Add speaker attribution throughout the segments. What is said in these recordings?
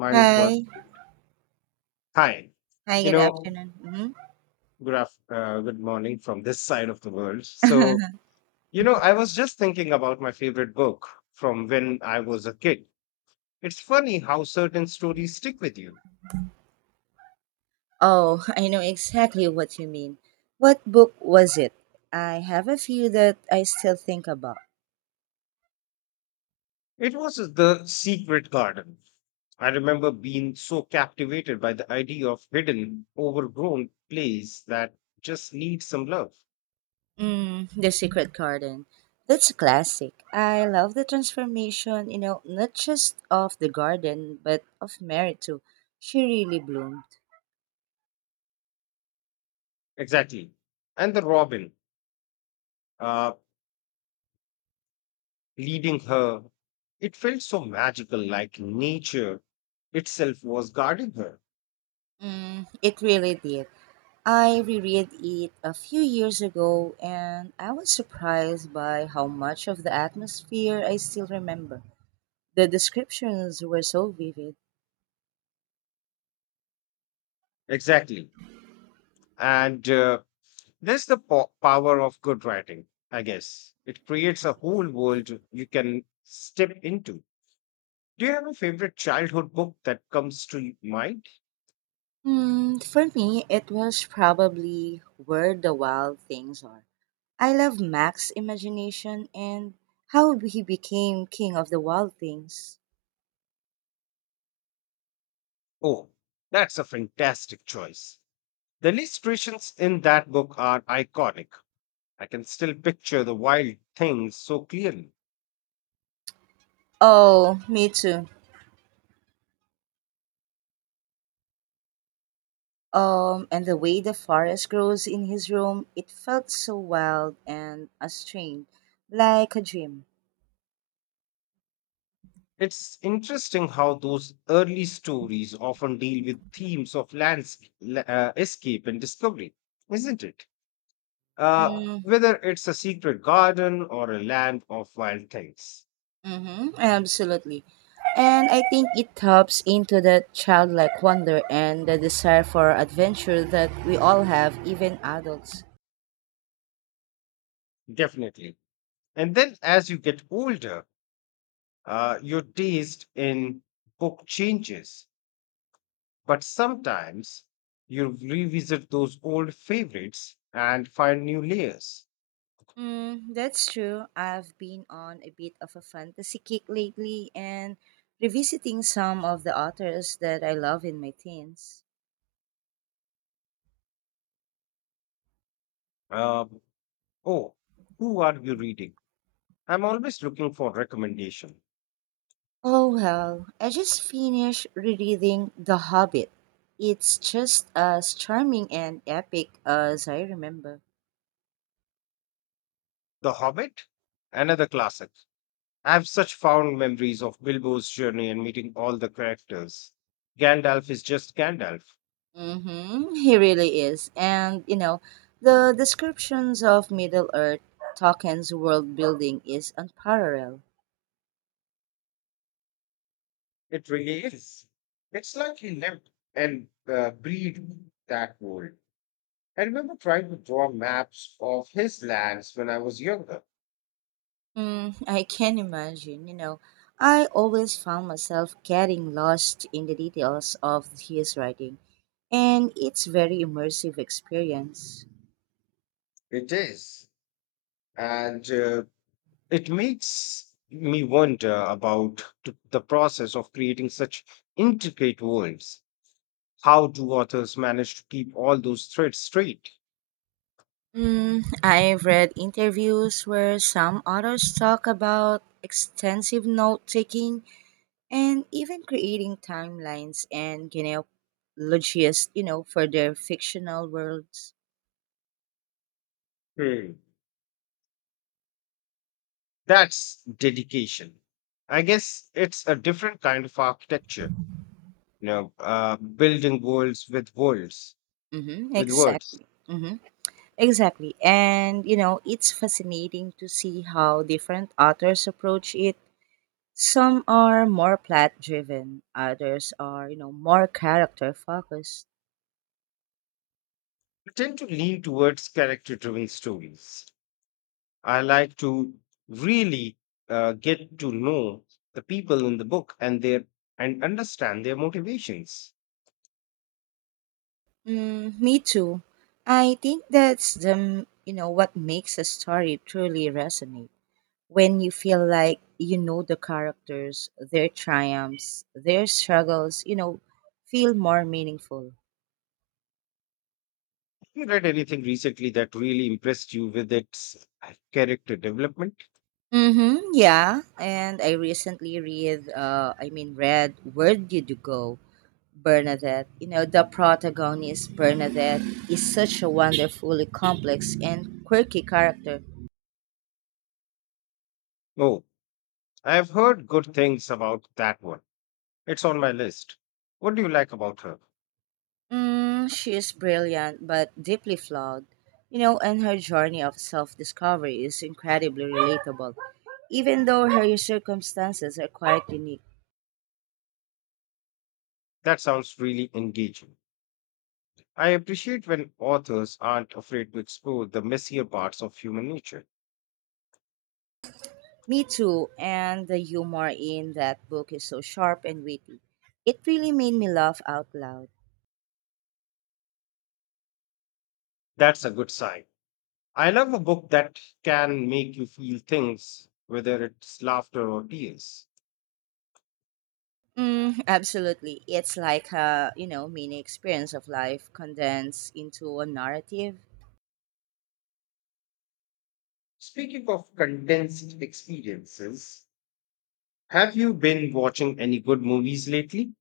Speaker 1: Mine was
Speaker 2: Hi.
Speaker 1: hi.
Speaker 2: Hi,
Speaker 1: You
Speaker 2: good
Speaker 1: know,
Speaker 2: afternoon.
Speaker 1: Good morning from this side of the world. So, I was just thinking about my favorite book from when I was a kid. It's funny how certain stories stick with you.
Speaker 2: Oh, I know exactly what you mean. What book was it? I have a few that I still think about.
Speaker 1: It was The Secret Garden. I remember being so captivated by the idea of hidden, overgrown place that just needs some love.
Speaker 2: Mm, The Secret Garden. That's a classic. I love the transformation, you know, not just of the garden, but of Mary too. She really bloomed.
Speaker 1: Exactly. And the robin. Uh, Leading her. It felt so magical, like nature itself was guarding her.
Speaker 2: Mm, it really did. I reread it a few years ago and I was surprised by how much of the atmosphere I still remember. The descriptions were so vivid.
Speaker 1: Exactly. And there's the power of good writing, I guess. It creates a whole world you can step into. Do you have a favorite childhood book that comes to mind?
Speaker 2: Hmm, for me, it was probably Where the Wild Things Are. I love Mac's imagination and how he became king of the wild things.
Speaker 1: Oh, that's a fantastic choice. The illustrations in that book are iconic. I can still picture the wild things so clearly.
Speaker 2: Oh, me too. And the way the forest grows in his room, it felt so wild and strange, like a dream.
Speaker 1: It's interesting how those early stories often deal with themes of landscape, escape and discovery, isn't it? Whether it's a secret garden or a land of wild things,
Speaker 2: Mm-hmm, absolutely. And I think it taps into that childlike wonder and the desire for adventure that we all have, even adults.
Speaker 1: definitely. And then as you get older, your taste in book changes, but sometimes you revisit those old favorites and find new layers.
Speaker 2: Mm, that's true. I've been on a bit of a fantasy kick lately and revisiting some of the authors that I love in my teens.
Speaker 1: Um, oh, who are you reading? I'm always looking for recommendation.
Speaker 2: Oh well, I just finished rereading The Hobbit. It's just as charming and epic as I remember.
Speaker 1: The Hobbit, another classic. I have such fond memories of Bilbo's journey and meeting all the characters. Gandalf is just Gandalf.
Speaker 2: Mm-hmm. He really is. And, you know, the descriptions of Middle Earth, Tolkien's world building is unparalleled.
Speaker 1: It really is. It's like he lived and breathed that world. I remember trying to draw maps of his lands when I was younger.
Speaker 2: Mm, I can imagine, you know. I always found myself getting lost in the details of his writing, and it's very immersive experience.
Speaker 1: It is, and it makes me wonder about the process of creating such intricate worlds. How do authors manage to keep all those threads straight?
Speaker 2: Mm, I've read interviews where some authors talk about extensive note taking and even creating timelines and genealogies, you know, for their fictional worlds.
Speaker 1: Hmm, That's dedication. I guess it's a different kind of architecture, you
Speaker 2: Mhm.
Speaker 1: know, building worlds with words,
Speaker 2: Mm-hmm,
Speaker 1: with words.
Speaker 2: exactly. Mm-hmm, exactly. And, you know, it's fascinating to see how different authors approach it. Some are more plot driven, others are, you know, more character focused.
Speaker 1: I tend to lean towards character-driven stories. I like to really get to know the people in the book and their and understand their motivations.
Speaker 2: Mm, me too. I think that's the, you know, what makes a story truly resonate. When you feel like you know the characters, their triumphs, their struggles, you know, feel more meaningful.
Speaker 1: You read anything recently that really impressed you with its character development?
Speaker 2: Mm-hmm, yeah. And I recently read, read Where Did You Go? Bernadette. You know, the protagonist, Bernadette, is such a wonderfully complex and quirky character.
Speaker 1: Oh, I have heard good things about that one. It's on my list. What do you like about her?
Speaker 2: Mm, she is brilliant but deeply flawed. You know, and her journey of self discovery is incredibly relatable, even though her circumstances are quite unique.
Speaker 1: That sounds really engaging. I appreciate when authors aren't afraid to explore the messier parts of human nature.
Speaker 2: Me too, and the humor in that book is so sharp and witty. It really made me laugh out loud.
Speaker 1: That's a good sign. I love a book that can make you feel things, whether it's laughter or tears.
Speaker 2: Mm, absolutely. It's like a, you know, mini experience of life condensed into a narrative.
Speaker 1: Speaking of condensed experiences, have you been watching any good movies lately?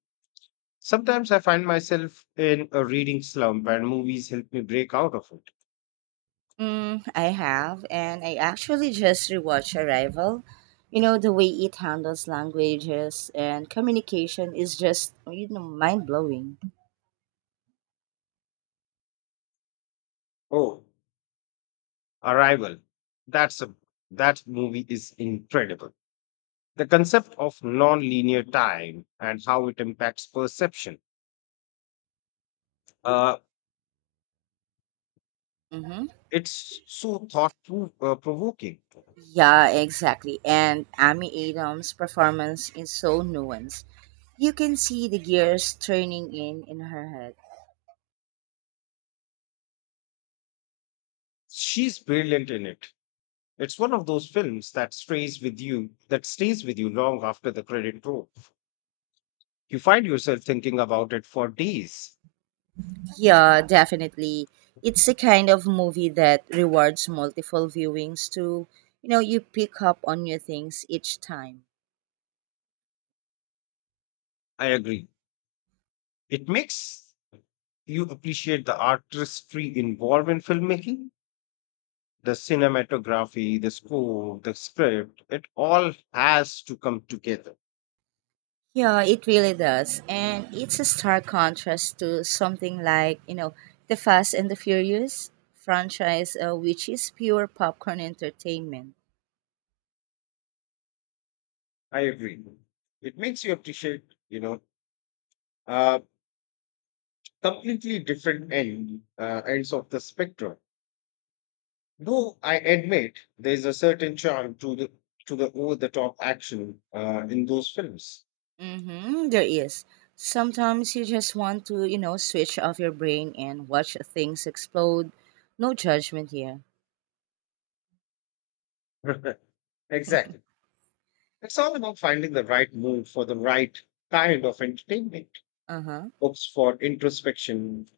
Speaker 1: Sometimes I find myself in a reading slump, and movies help me break out of it.
Speaker 2: Mm, I have, and I actually just rewatched Arrival. You know, the way it handles languages and communication is just, you know, mind blowing.
Speaker 1: Oh, Arrival. That's a that movie is incredible. The concept of non-linear time and how it impacts perception. Uh,
Speaker 2: Mm-hmm.
Speaker 1: it's so thought provoking.
Speaker 2: Yeah, exactly. And Amy Adams' performance is so nuanced. You can see the gears turning in her head.
Speaker 1: She's brilliant in it. It's one of those films that stays with you long after the credit roll. You find yourself thinking about it for days.
Speaker 2: Yeah, definitely. It's a kind of movie that rewards multiple viewings to, you know, you pick up on new things each time.
Speaker 1: I agree. It makes you appreciate the artistry involved in filmmaking, the cinematography, the score, the script. It all has to come together.
Speaker 2: Yeah, it really does. And it's a stark contrast to something like, you know, the Fast and the Furious franchise, which is pure popcorn entertainment.
Speaker 1: I agree. It makes you appreciate, you know, uh, completely different ends of the spectrum. Though I admit there is a certain charm to the over the top action in those films.
Speaker 2: Mm-hmm, there is. Sometimes you just want to, you know, switch off your brain and watch things explode. No judgment here.
Speaker 1: Exactly. It's all about finding the right mood for the right kind of entertainment.
Speaker 2: Uh huh.
Speaker 1: Books for introspection,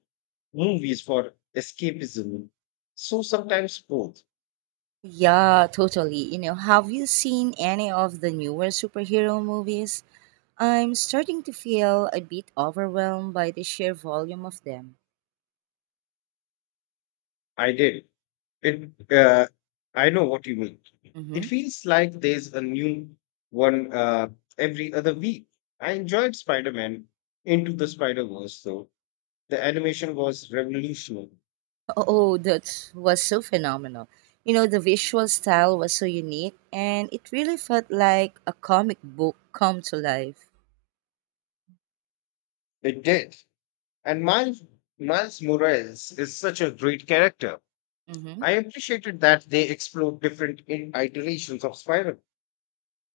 Speaker 1: movies for escapism. So sometimes both.
Speaker 2: Yeah, totally. You know, have you seen any of the newer superhero movies? I'm starting to feel a bit overwhelmed by the sheer volume of them.
Speaker 1: I did. It. I know what you mean. It
Speaker 2: Mm-hmm.
Speaker 1: feels like there's a new one every other week. I enjoyed Spider-Man Into the Spider-Verse though. The animation was revolutionary.
Speaker 2: Oh, that was so phenomenal. You know, the visual style was so unique, and it really felt like a comic book come to life.
Speaker 1: It did. And Miles Morales is such a great character.
Speaker 2: Mm-hmm.
Speaker 1: I appreciated that they explored different iterations of Spiral.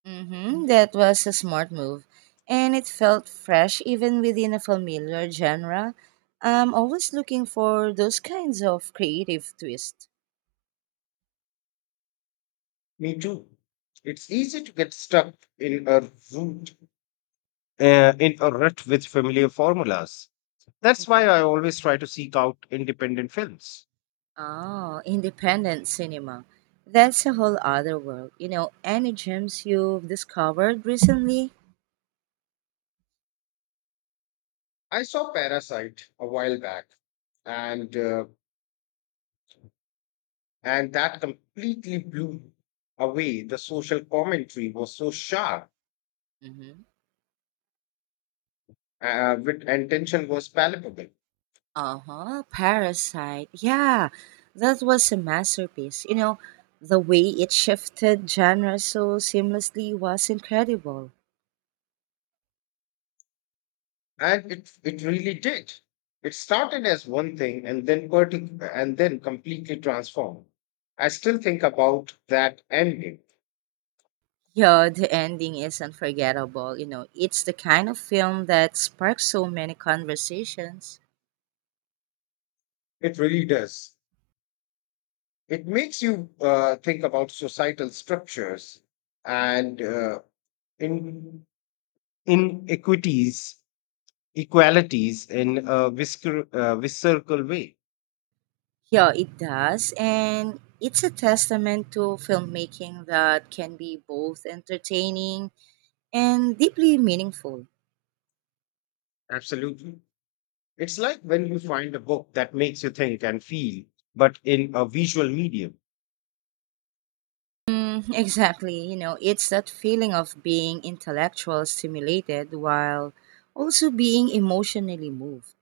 Speaker 2: Mm-hmm. That was a smart move. And it felt fresh even within a familiar genre. I'm always looking for those kinds of creative twists.
Speaker 1: Me too. It's easy to get stuck in a root, rut with familiar formulas. That's why
Speaker 2: hmm
Speaker 1: I always try to seek out independent films.
Speaker 2: Oh, independent cinema. That's a whole other world. You know, any gems you've discovered recently?
Speaker 1: I saw Parasite a while back, and uh, and that completely blew away. The social commentary was so sharp,
Speaker 2: Mm-hmm.
Speaker 1: and tension was palpable.
Speaker 2: Uh-huh. Parasite. Yeah. That was a masterpiece. You know, the way it shifted genre so seamlessly was incredible.
Speaker 1: And it really did. It started as one thing and then completely transformed. I still think about that ending.
Speaker 2: Yeah, the ending is unforgettable. You know, it's the kind of film that sparks so many conversations.
Speaker 1: It really does. It makes you think about societal structures and in inequities, equalities in a visceral way.
Speaker 2: Yeah, it does. And it's a testament to filmmaking that can be both entertaining and deeply meaningful.
Speaker 1: Absolutely. It's like when you find a book that makes you think and feel, but in a visual medium.
Speaker 2: Mm, exactly. You know, it's that feeling of being intellectual stimulated while also being emotionally moved.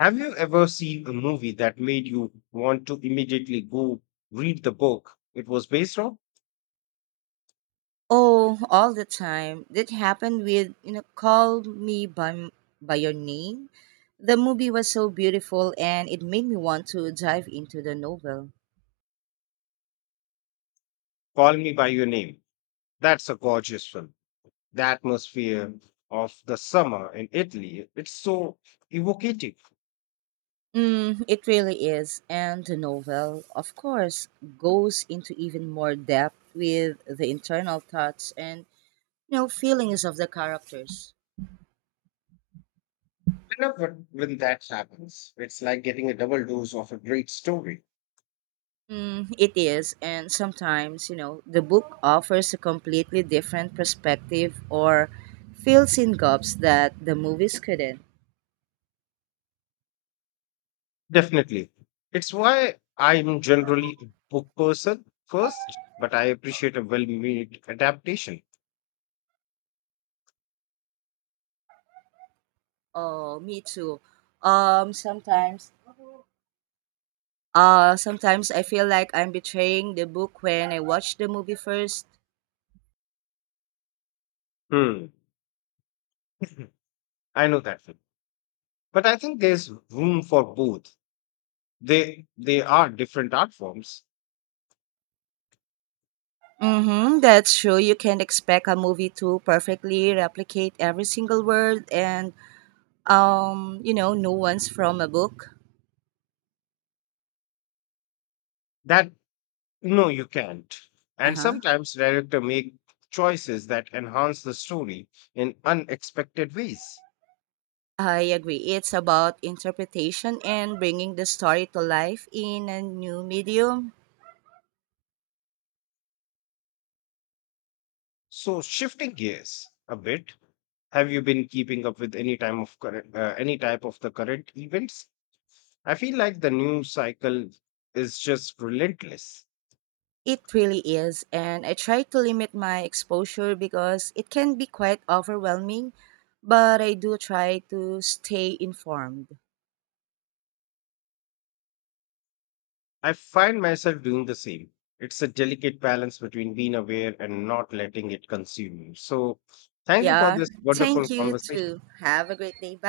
Speaker 1: Have you ever seen a movie that made you want to immediately go read the book it was based on?
Speaker 2: Oh, all the time. That happened with, you know, Call Me by Your Name. The movie was so beautiful and it made me want to dive into the novel.
Speaker 1: Call Me By Your Name. That's a gorgeous film. The atmosphere of the summer in Italy, it's so evocative.
Speaker 2: Mm, it really is. And the novel, of course, goes into even more depth with the internal thoughts and, you know, feelings of the characters.
Speaker 1: I love when that happens. It's like getting a double dose of a great story.
Speaker 2: Mm, it is, and sometimes, you know, the book offers a completely different perspective or fills in gaps that the movies couldn't.
Speaker 1: Definitely. It's why I'm generally a book person first, but I appreciate a well made adaptation.
Speaker 2: Oh, me too. Um, sometimes, Sometimes I feel like I'm betraying the book when I watch the movie first.
Speaker 1: Hmm. I know that film, but I think there's room for both. They are different art forms.
Speaker 2: Mm-hmm, that's true. You can expect a movie to perfectly replicate every single word and, you know, nuance from a book.
Speaker 1: That, no, you can't,
Speaker 2: Uh
Speaker 1: and
Speaker 2: huh.
Speaker 1: sometimes director make choices that enhance the story in unexpected ways.
Speaker 2: I agree. It's about interpretation and bringing the story to life in a new medium.
Speaker 1: So shifting gears a bit, have you been keeping up with any type of the current events? I feel like the news cycle is just relentless.
Speaker 2: It really is. And I try to limit my exposure because it can be quite overwhelming, but I do try to stay informed.
Speaker 1: I find myself doing the same. It's a delicate balance between being aware and not letting it consume you. So, thank you for
Speaker 2: Yeah.
Speaker 1: this wonderful
Speaker 2: Thank you
Speaker 1: conversation.
Speaker 2: too. Have a great day. Bye.